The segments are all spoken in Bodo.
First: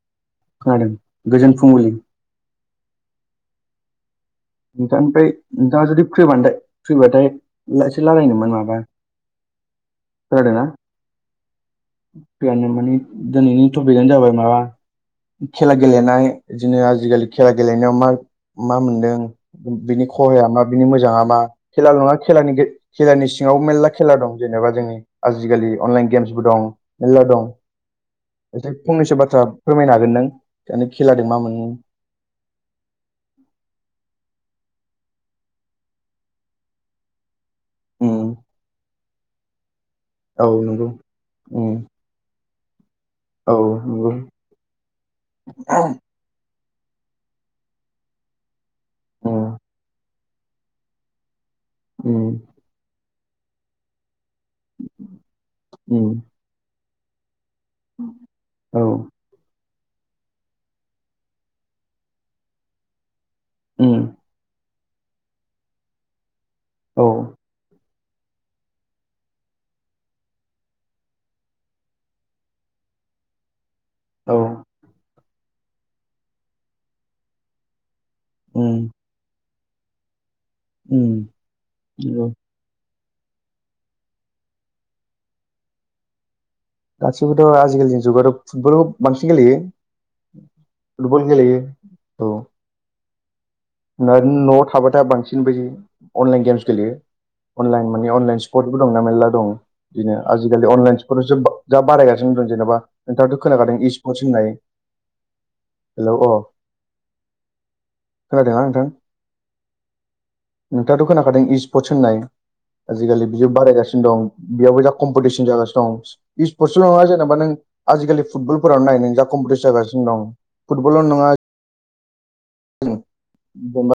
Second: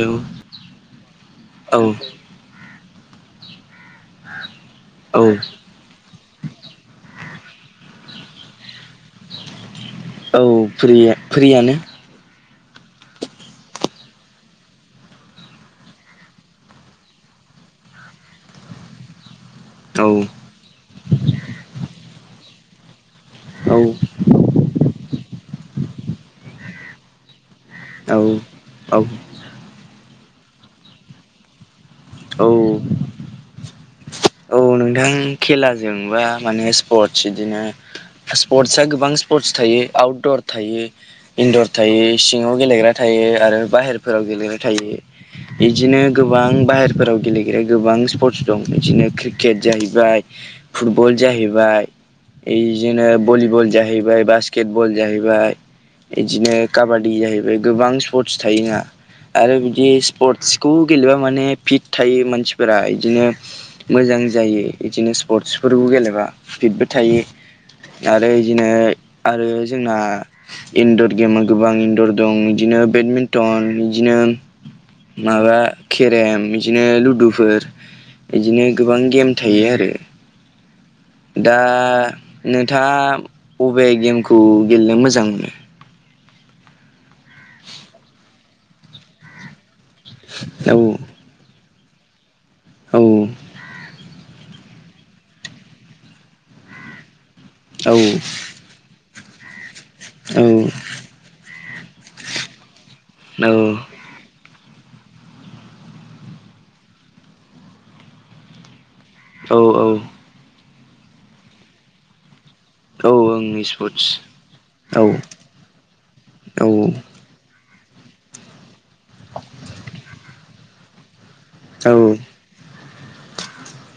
औ' [unintelligible] खोनादों गोजोन फुंबिलि [unintelligible] नोंथांनिफ्राय औ नोंथाङा जुदि फ्रिबमोनदों फ्रिबाथाय लासे रायलायनोमोन माबा औ खोनादोंना फ्रि-फ्रियानो फ्रियानो माने दिनैनि टपिकआनो जाबाय माबा खेला गेलेनाय बिदिनो आजिखालि खेला गेलेनायाव मा मा मोनदों बिनि औ खहाया मा बिनि मोजाङा मा खेला नङा खेलानि गे खेलानि सिङाव औ मेलला खेला दं जेनेबा जोंनि आजिखालि अनलाइन गेम्सबो दं। मेलला दं। औ एसे फंनैसो बाथ्रा फोरमायनो हागोन नों माने खेलादों मा मोनो औ औ नोंथां खेलाजोंबा माने स्पर्टस बिदिनो उम, स्पर्टस आ गोबां स्पर्टस थायो आउटदर औ थायो नंगौ उम, इनदर थायो सिङाव गेलग्रा थायो औ आरो नंगौ बाहेरफोराव गेलेनाय थायो बिदिनो गोबां बाहेर फोराव गेलेग्रा गोबां स्पर्टस दं बिदिनो उम, क्रिकेट जाहैबाय फुटबल जाहैबाय। उम बिदिनो भलिबल जाहैबाय बास्केट बल जाहैबाय उम बिदिनो काबादि जाहैबाय गोबां स्पर्टस थायो औ ना आरो बिदि स्पर्टसखौ गेलेबा माने फिट थायो मानसिफोरा बिदिनो उम मोजां जायो बिदिनो स्पर्टस फोरखौ गेलेबा फिटबो औ थायो आरो बिदिनो आरो जोंना इनदर गेमा गोबां इनदर दं बिदिनो बेडमिन टन बिदिनो औ माबा केरेम बिदिनो लुदुफोर बिदिनो उम गोबां गेम थायो आरो उम दा नंगौ नोंथाङा बबे गेमखौ गेलेनो मोजां मोनो। गासिबोथ' आजिखालिनि जुगावाथ' फुटबल खौ बांसिन गेलेयो। औ फुटबल गेलेयो औ। औ ना न'आव थाबाथाय बांसिन बायदि अनलाइन गेम्स गेलेयो अनलाइन औ माने अनलाइन कटबो दंना मेरला दं। बिदिनो औ आजिखालि अनलाइन स्पर्टासो जा बारायगासिनो दं जेनेबा नोंथाङथ' औ खोनादों इस [inaudible] हेलौ अ खोनादोंना नोंथां? औ औ नोंथाङाथ' खोनाखादों इ स्पर्टस होननाय औ आजिखालि बिजों ओं स्पर्टस बारायगासिनो दं। बेयावबो जा औ कम्पिटिसन जागासिनो दं। औ इस्पर्टसल' नङा जेनेबा नों आजिखालि फुटबलफोरावनो नायनो जा कम्पिटिसन जागासिनो दं फुटबल ल' नङा औ जेनेबा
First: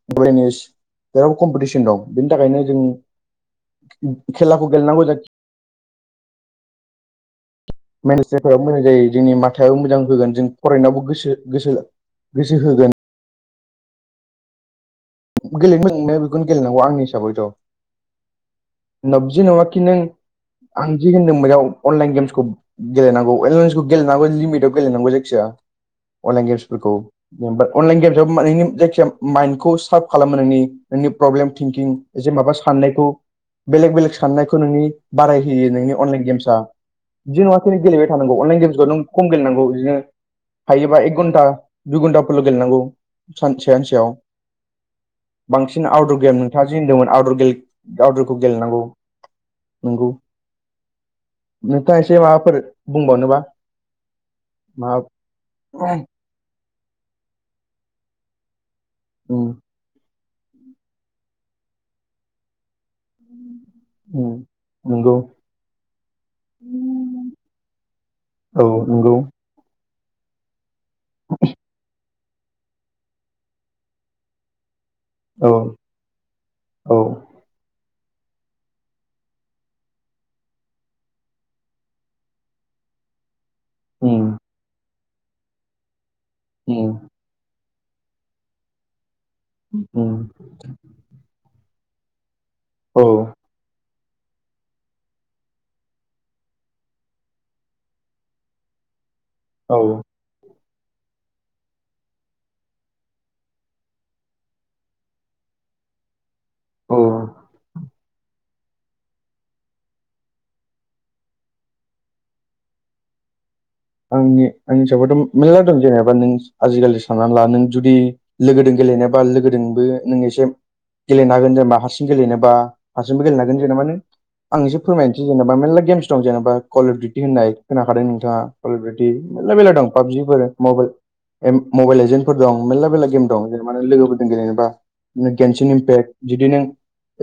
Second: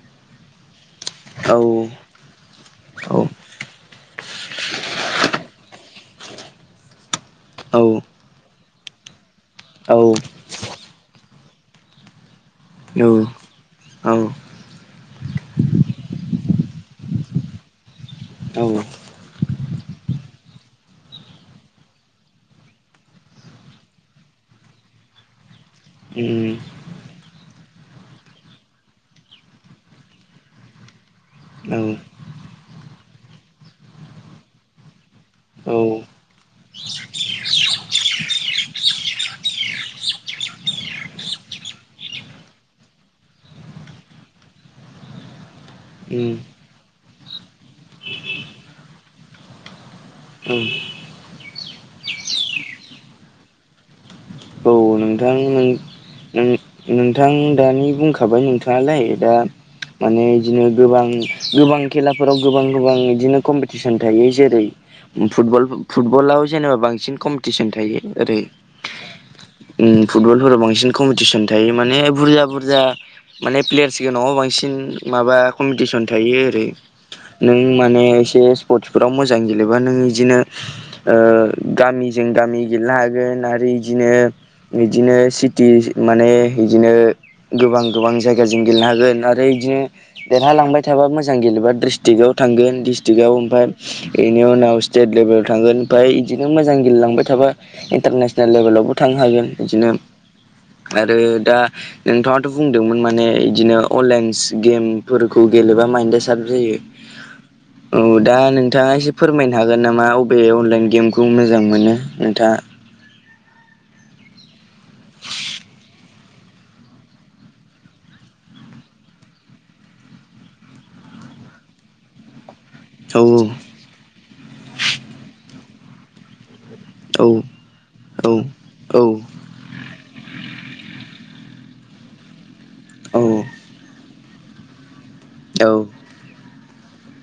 [inaudible] बेयावबो औ कम्पिटिसन दं बेनि थाखायनो जों औ खेलाखौ गेलेनांगौ जाख औ [inaudible] फोराबो मोजां जायो जोंनि माथायाबो औ उम औ मोजां होगोन जों फरायनायावबो गोसो गोसो गोसो होगोन। औ औ [inaudible] बेखौनो गेलेनांगौ आंनि हिसाबैथ'। औ ओनबाबो जेनबाखि नों आं जि होनदों बेयाव अनलाइन गेम्सखौ गेलेनांगौ [inaudible] गेम्सन्सखौ गेलेनांगौ लिमिटाव गेलेनांगौ जिखिजाया। अनलाइन गेम्सफोरखौ जेनबा अनलाइन गेम्स आ नोंनि जायखिजाया माइन्दखौ सार्प खालामो नोंनि नोंनि प्रब्लेम थिंकिं एसे माबा साननायखौ बेलेग बेलेग साननायखौ नोंनि बाराय होयो नोंनि अनलाइन गेम्स आ बिदि नङाखि नों गेलेबाय थानांगौ अनलान गेमसखौ नों खम गेलेनांगौ। बिदिनो हायोबा एक घन्टा दुइ घन्टाफोरल' गेलेनांगौ सान सानसेयाव। बांसिन आउटदर उम गेम नोंथाङा जे होनदोंमोन आउटदर गेम आउटदरखौ गेलेनांगौ नोंगौ। उम। नोंथाङा एसे माबाफोर बुंबावनो बा? औ नोंथां। नों नों नोंथां दानि बुंखाबाय नोंथाङालाय दा उम माने इदिनो गोबां गोबां खेलाफोराव गोबां गोबां इदिनो कम्पिटिसन थायो। उम जेरै नंगौ फुटबल फुटबलाव जेनेबा बांसिन कम्पिटिसन थायो। ओरै औ नंगौ ओम फुटबलफोराव बांसिन कम्पिटिसन थायो माने बुरजा बुरजा माने प्लेयार्स गोनङ आव बांसिन माबा औ कम्पिटिसन थायो ओरै औ नों माने एसे स्पर्टसफोराव मोजां गेलेबा नों इदिनो ओ गामिजों गामि गेलनो हागोन आ रो उम इदिनो इदिनो सिटि माने इदिनो उम गोबां गोबां जायगाजों गेलेनो हागोन आरो इदिनो उम देरहालांबाय थाबा मोजां गेलेबा द्रिस टिआव थांगोन औ डिस्ट्रिकआव ओमफ्राय एनि उनाव स्टेट लेभेलाव थांगोन फाय बिदिनो मोजां गेलेलांबाय थाबा इन्टारनेसनेल लेभेलावबो थांनो हागोन इदिनो औ आरो दा नोंथाङाथ' बुंदोंमोन माने इदिनो अनलाइनस गेम फोरफोरखौ गेलेबा माइनडआ थाब जायो। औ औ दा नोंथाङा एसे फोरमायनो हागोन नामा बबे अनलाइन गेमखौ मोजां मोनो नोंथाङा? आंनि आंनि हिसाबावथ' मेरला दं जेनेबा नों आजिखालि साननानै ला नों जुदि लोगोदों गेलेनोबा लोगोदोंबो नों एसे गेलेनो हागोन जेनेबा हारसिं गेलेनो बा औ हारसिंबो गेलेनो हागोन जेनेबाानो आं एसे फोरमायनोसै जेनेबा मेरला गेमस दं जेनेबा कवलिडटि औ होननाय खोनाखादों औ नोंथाङा? कल औ अफदिउटि मेर मेरला दं पाबजिफोर मबेल एम मबाइल लेजेन। फोर दं मेरला मेरला औ गेम दं जेनेबा लोगोफोरजों गेलेनोबा गेेनसेनो औ बेक्ट जुदि नों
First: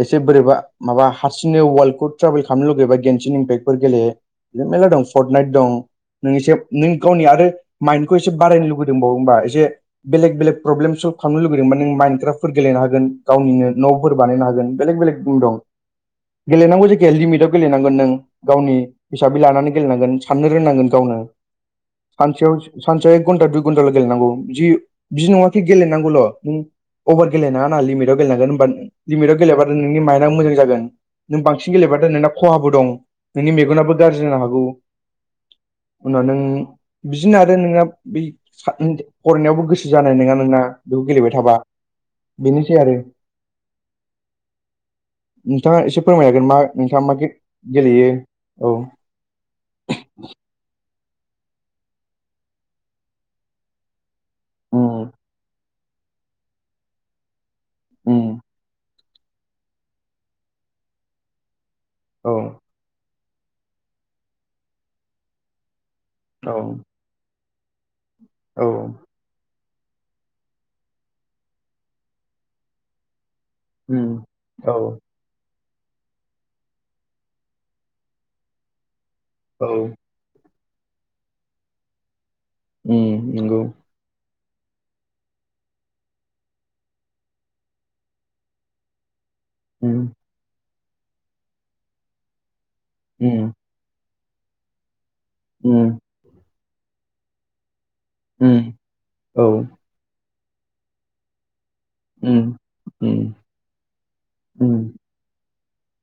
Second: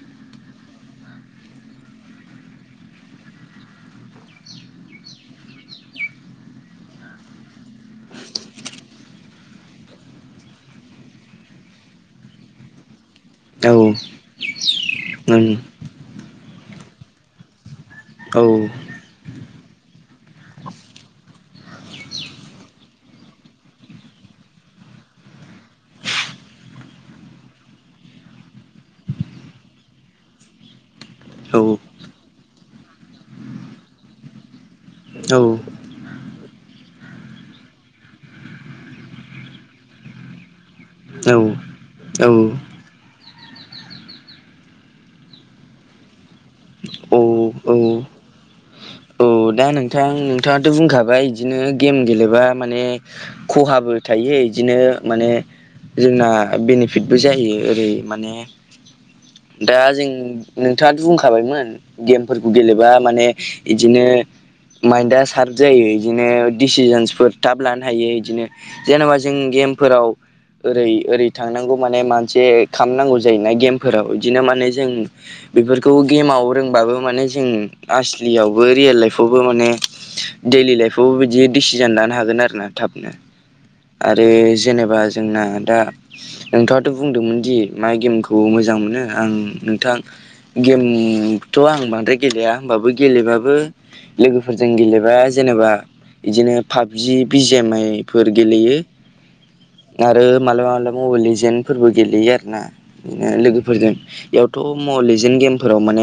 एसे बोरै बा माबा हारसिंनो वर्ल्डखौ ट्रेभेल खालामनो लुुबैबा गेनसेनो बेक्टफोर गेलेयो [inaudible] मेरला दं फर्ट नाइट दं। नों एसे नों गावनि आरो माइन्दखौ एसे बारायनो लुुबैदोंबावो होमबावोमोनबा एसे बेलेग बेलेग प्रब्लेमल्भनो लुगैदोंब नों माइनड्राख्राफोर गेलेनो हागोन। गावनिनो औ ओं औ न'फोर बानायनो हागोन बेलेग बेलेग [inaudible] दं गेलेनांगौ जेखिया लिमिटाव गेलेनांगोन नों। गावनि हिसाबै लानानै गेलेनांगोन साननो रोंनांगोन गावनो। सानसेयाव सानसेयाव एक घन्टा दुइ घन्टाल' गेलेनांगौ बिदि बिदि नङा खि गेलेनांगौल' नों अभार गेलेनाङा ना। लिमिटआव गेलेनांगोन होना लिमिटआव गेलेबा नों नोंनि माइन्दआ मोजां जागोन। नों औ बांसिन गेलेबाथाय नोंना खहाबो दं। नोंनि मेगनाबो गाज्रि जानो हागौ। औ। उनाव नों बिजिनो आरो नोंना बि सा नों फरायनायावबो गोसो जानाय नङा नोंना। बेखौ गेलेबाय थाबा बेनोसै आरो। नोंथाङा एसे फोरमायनो हागोन मा नोंथाङा मा औ औ औ गेलेयो। औ। औ दा नोंथां नोंथाङाथ' बुंखाबाय इदिनो गेम गेलेबा माने खहाबो थायो इदिनो उम माने जोंना बेनिफिटबो जायो। ओरै माने उम दा जों नोंथाङाथ' बुंखाबायमोन औ गेमफोरखौ गेलेबा माने। इदिनो माइन्दा‌ सार्प जायो इदिनो औ डिसिजनसफोर थाब लानो हायो इदिनो औ जेनेबा जों गेमफोराव ओरै ओरै थांनांगौ माने मासे खालामनांगौ जायोना गेम फोराव उम इदिनो माने औ जों। बेफोरखौ गेमाव रोंबाबो माने जों आसलियावबो रियेल लाइफ वाबो औ माने दैडलि लाइफआवबो बिदि डिसिजन लानो हागोन आरो ना थाबनो। उम नंगौ आरो जेनेबा जोंना दा। नोंथाङाथ' बुंदोंमोनदि माइ गेमखौ मोजां मोनो आं नोंथां उम गेम थ' आं बांद्राय गेलेया होमबाबो उम गेलेबाबो लोगोफोरजों गेलेबा जेनेबा उम इदिनो पाबजि बिजि एम आइ फोर उम गेलेयो औ आरो मालाबा मालाबा मबाइल लिजेन फोरबो गेलेयो उम आरोना ओ उम बिदिनो लोगोफोरजों इयाव थ उम मबेल एजेन गेमफोराव माने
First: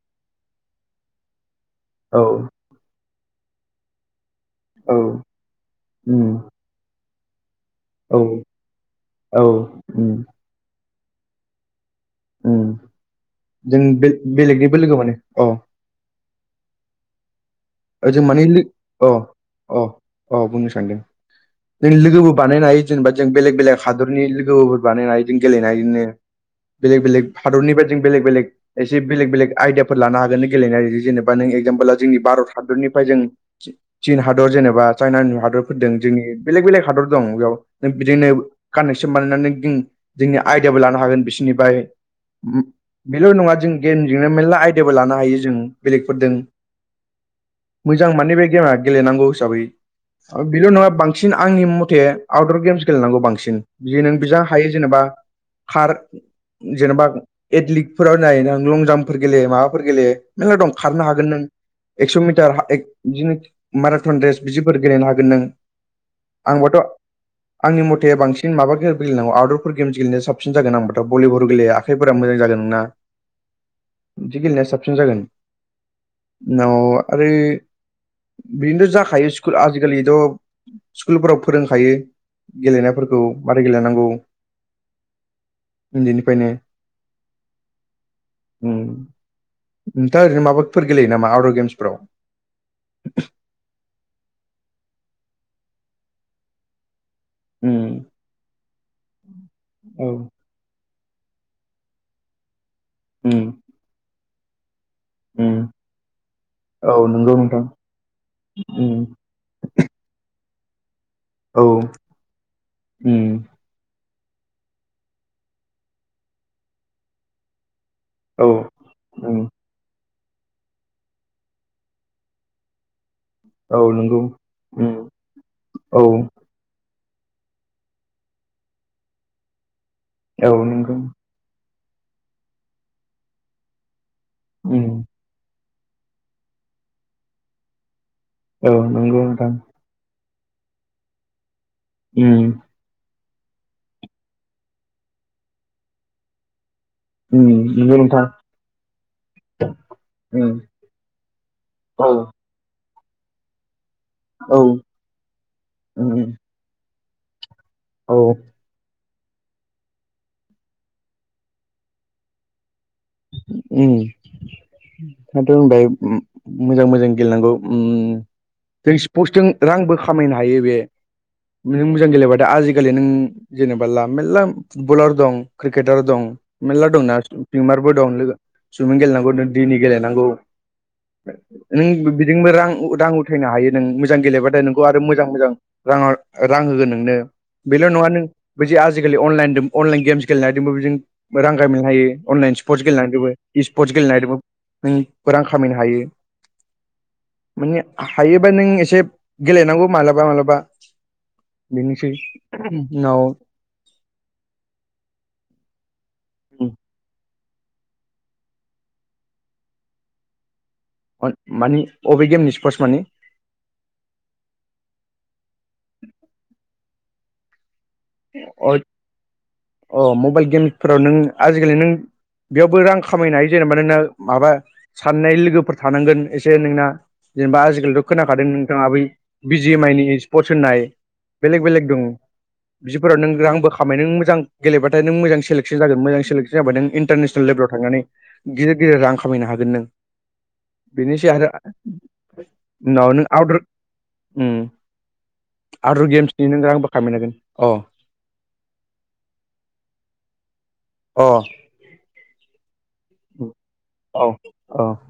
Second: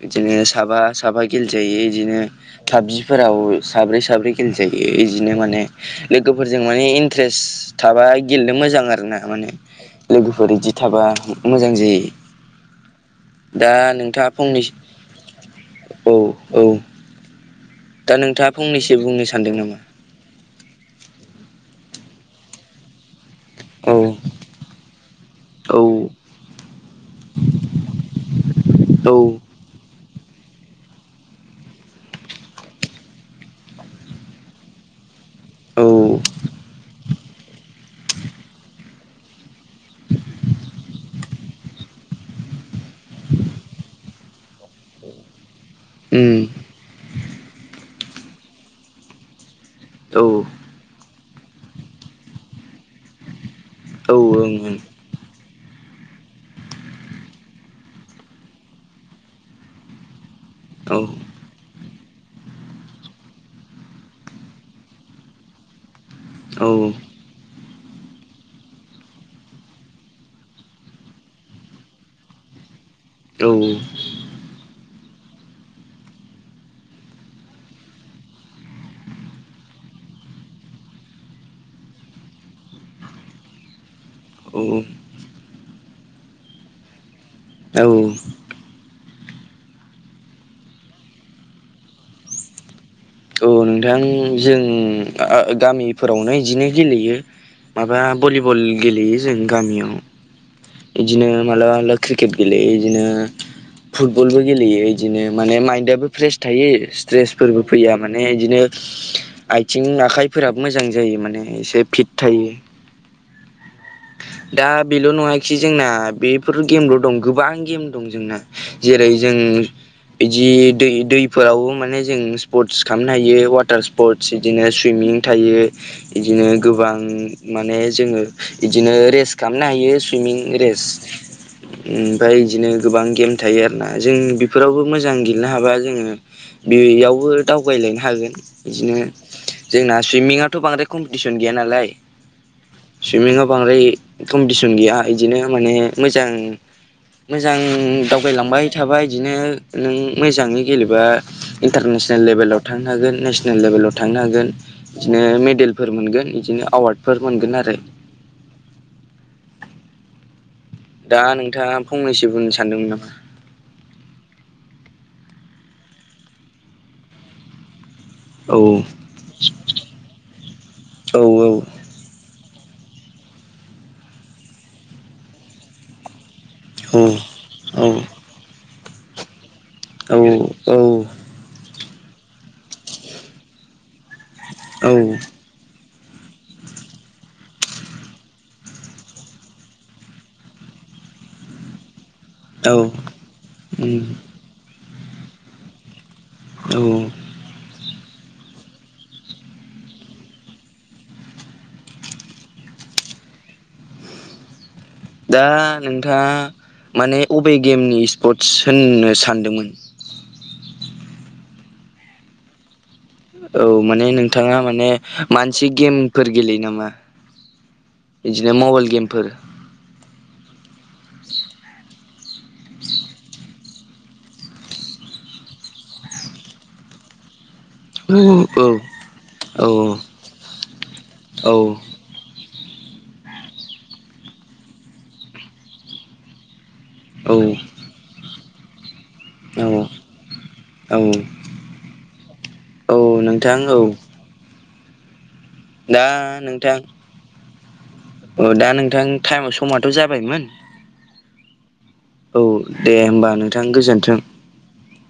बिदिनो साबा साबा गेलजायो बिदिनो औ पाबजिफोराव साब्रै साब्रै गेलेेजायो औ इदिनो माने उम लोगोफोरजों माने इन्ट्रेस्ट थाबा औ गेलेनो मोजां आरो ना औ माने उम लोगोफोर इदि थाबा मोजां जायो उम दा जों बे नोंथाङा फंनैसो बेलेगनिबो लोगो मोनो अ औ औ दा जों मानि नोंथाङा फंनैसो अ बुंनो सानदों नामा अ अ बुंनो सानदों नों लोगोबो बानायनो हायो। जेनेबा जों बेलेग बेलेग औ हादरनि लोगोफोर बानायनाय जों औ गेलेनायजोंनो। बेलेग बेलेग हादरनिफ्राय जों बेलेग बेलेग एसे औ बेलेग बेलेग आयदियाफोर लानो हागोन गेलेनाय जेनेबा नों एकजामपोलाव जोंनि भारत हादरनिफ्राय जों चिन हादर जेनेबा चाइना औ हादरफोरदों जोंनि बेलेग बेलेग हादर दं बेयाव नों बिदिनो कानेक्सन बानायनानै नों जोंनि आयडियाबो लानो हागोन बिसिनिफ्राय उम बेल नङा जों गेमजोंनो मेरला आयदियाबो लानो हायो जों उम बेलेगफोरजों मोजां माने बे गेमा गेलेनांगौ हिसाबै औ आरो बेल नङा बां बांसिन आंनि मथे आउटदर गेम्स गेलेनांगौ बांसिन बि नों औ जि ओं हायो जेनेबा कार जेनेबा एथलिकफोराव नाय नों लं जाम्पफोर गेले माबाफोर गेले गोहो दं ओं खारनो हागोन नों एक्स मिटार ए क बिदिनो माराथन रेस बिदिफोर गेलेनो हागोन नों। औ आंबोथ' औ आंनिमथे बांसिन माबा गेलेनांगौ आउदफोर गेम गेलेनाय साबसिन जागोन होनिबाथ भलि बल गेलेया थेखनिं फोरा मोजां जागोन नोंना। औ बिदि गेलेनाया साबसिन जागोन। उनाव आरो बिदिनोथ' जाखायो स्कुल आजिखालिथ' स्कुलफोराव फोरोंखायो गेलेनायफोरखौ मारै गेलेनांगौ औ औ उन्दैनिफ्रायनो औ उम नोंथां ओरैनो माबाफोर गेलेयो नामा आउदर गेम्सफोराव? ओ नोंथां जों आ गामिफोरावनो इदिनो गेलेयो उम माबा भलिबल गेलेयो जों गामियाव औ इदिनो मालाबा मालाबा क्रिकेट गेलेयो इदिनो उम फुटबलबो गेलेयो इदिनो उम माने माइन्दआबो फ्रेस थायो औ नंगौ स्ट्रेसफोरबो नोंथां फैया माने इदिनो उम आइ आथिं आखाइफोराबो मोजां जायो माने औ एसे फिट थायो। उम दा बेल' नङाखि जोंना बेफोर गेमल दं गोबां गेम दं जोंना औ जेरै जों उम बिदि दै दैफोरावबो माने जों स्पर्टस खालामनो हायो। वाटार औ नंगौ स्पर्टस बिदिनो उम सुइमिं थायो औ इदिनो गोबां माने जोङो बिदिनो रेस्ट खालामनो हायो सुइमिं औ रेस्ट नंगौ ओमफाय इदिनो गोबां गेम थायो आरो ना जों बेफोरावबो उम मोजां गेलेनो हाबा जोङो बेयावबो दावगायलायनो हागोन औ बिदिनो नंगौ नोंथां जोंना सुइमिंङाथ बांद्राय कम्पिटिसन गैया नालाय उम सुइमिंआव बांद्राय कम्पिटिसन गैया इदिनो माने मोजां उम मोजां नंगौ नोंथां दावबायलांबाय थाबाय इदिनो नों उम मोजाङै गेलेबा औ इन्टारनेसनेल लेभेलाव थांनो हागोन नेसनेल लेभेलाव थांनो हागोन। औ बिदिनो मेडेलफोर उम मोनगोन बिदिनो एवार्डफोर मोनगोन आरो औ दा नोंथाङा फंनैसो बुंनो सानदोंमोन नामा? ओम दा मोजां दायो मोजां मोजां गेलेनांगौ ओम औ पस्टजों रांबो खामायनो हायो बे औ नों मोजां गेलेबा दा आजिखालि नों जेनेबा ला मेलला फुटबलार दं क्रिकेटार दं मेलला औ दंना औ दं लोगो सुइमिं गेलेनांगौ नो दैनि गेलेनांगौ। औ नों बिजोंबो रां रां उथायनो हायो नों मोजां गेलेबाथाय नोंखौ आरो मोजां औ मोजां रां रां होगोन नोंनो। बेल' नङा नों बिदि आजिखालि अनलाइन अनलाइन गेम्स गेलेनो हादोंबो बेजों रां खामायनो हायो अनलाइन औ स्पर्टस गेलेनायदोंबो स्पर्टस उम गेलेनायदोंबो नों रां खामायनो हायो। औ माने हायोबा नों एसे गेलेनांगौ मालाबा मालाबा बेनोसै ओम उनाव दा नोंथाङा माने अबे गेमनि स्पर्ट्स होननो सानदोंमोन? अन मानि अबे गेमनि स्पर्ट्स मानि? औ माने नोंथाङा माने माबा मोनसे गेमफोर गेलेयो नामा? बिदिनो अ मबाइल गेमफोर अ मबाइल गेमफोराव नों आजिखालि नों बेयावबो रां खामायनाय जेनेबा नों माबा साननाय लोगोफोर थानांगोन एसे नोंना जेनेबा आजि खालिथ औ खोनाखादों औ नोंथाङा बै औ बिजि एम आइ नि स्पर्टस होननाय बेलेग बेलेग दं। बिदिफोराव नों रांबो खामायनो नों मोजां गेलेबाथाय नों मोजां सेलेकसन मोजां सेलेक्सन जाबा नों इन्टारनेसनेल लेभेलाव थांनानै गदिर गदिर रां खामायनो औ हागोन नों औ बेनोसै आरो औ उनाव नों नोंथां आउदार औ ओम दा आउदर गेम्सनि नों रांबो खामानो हागोन अ अ दा नोंथां टाइमाव समथ' जाबायमोन। अ औ दे होमबा नोंथां गोजोन्थों। अ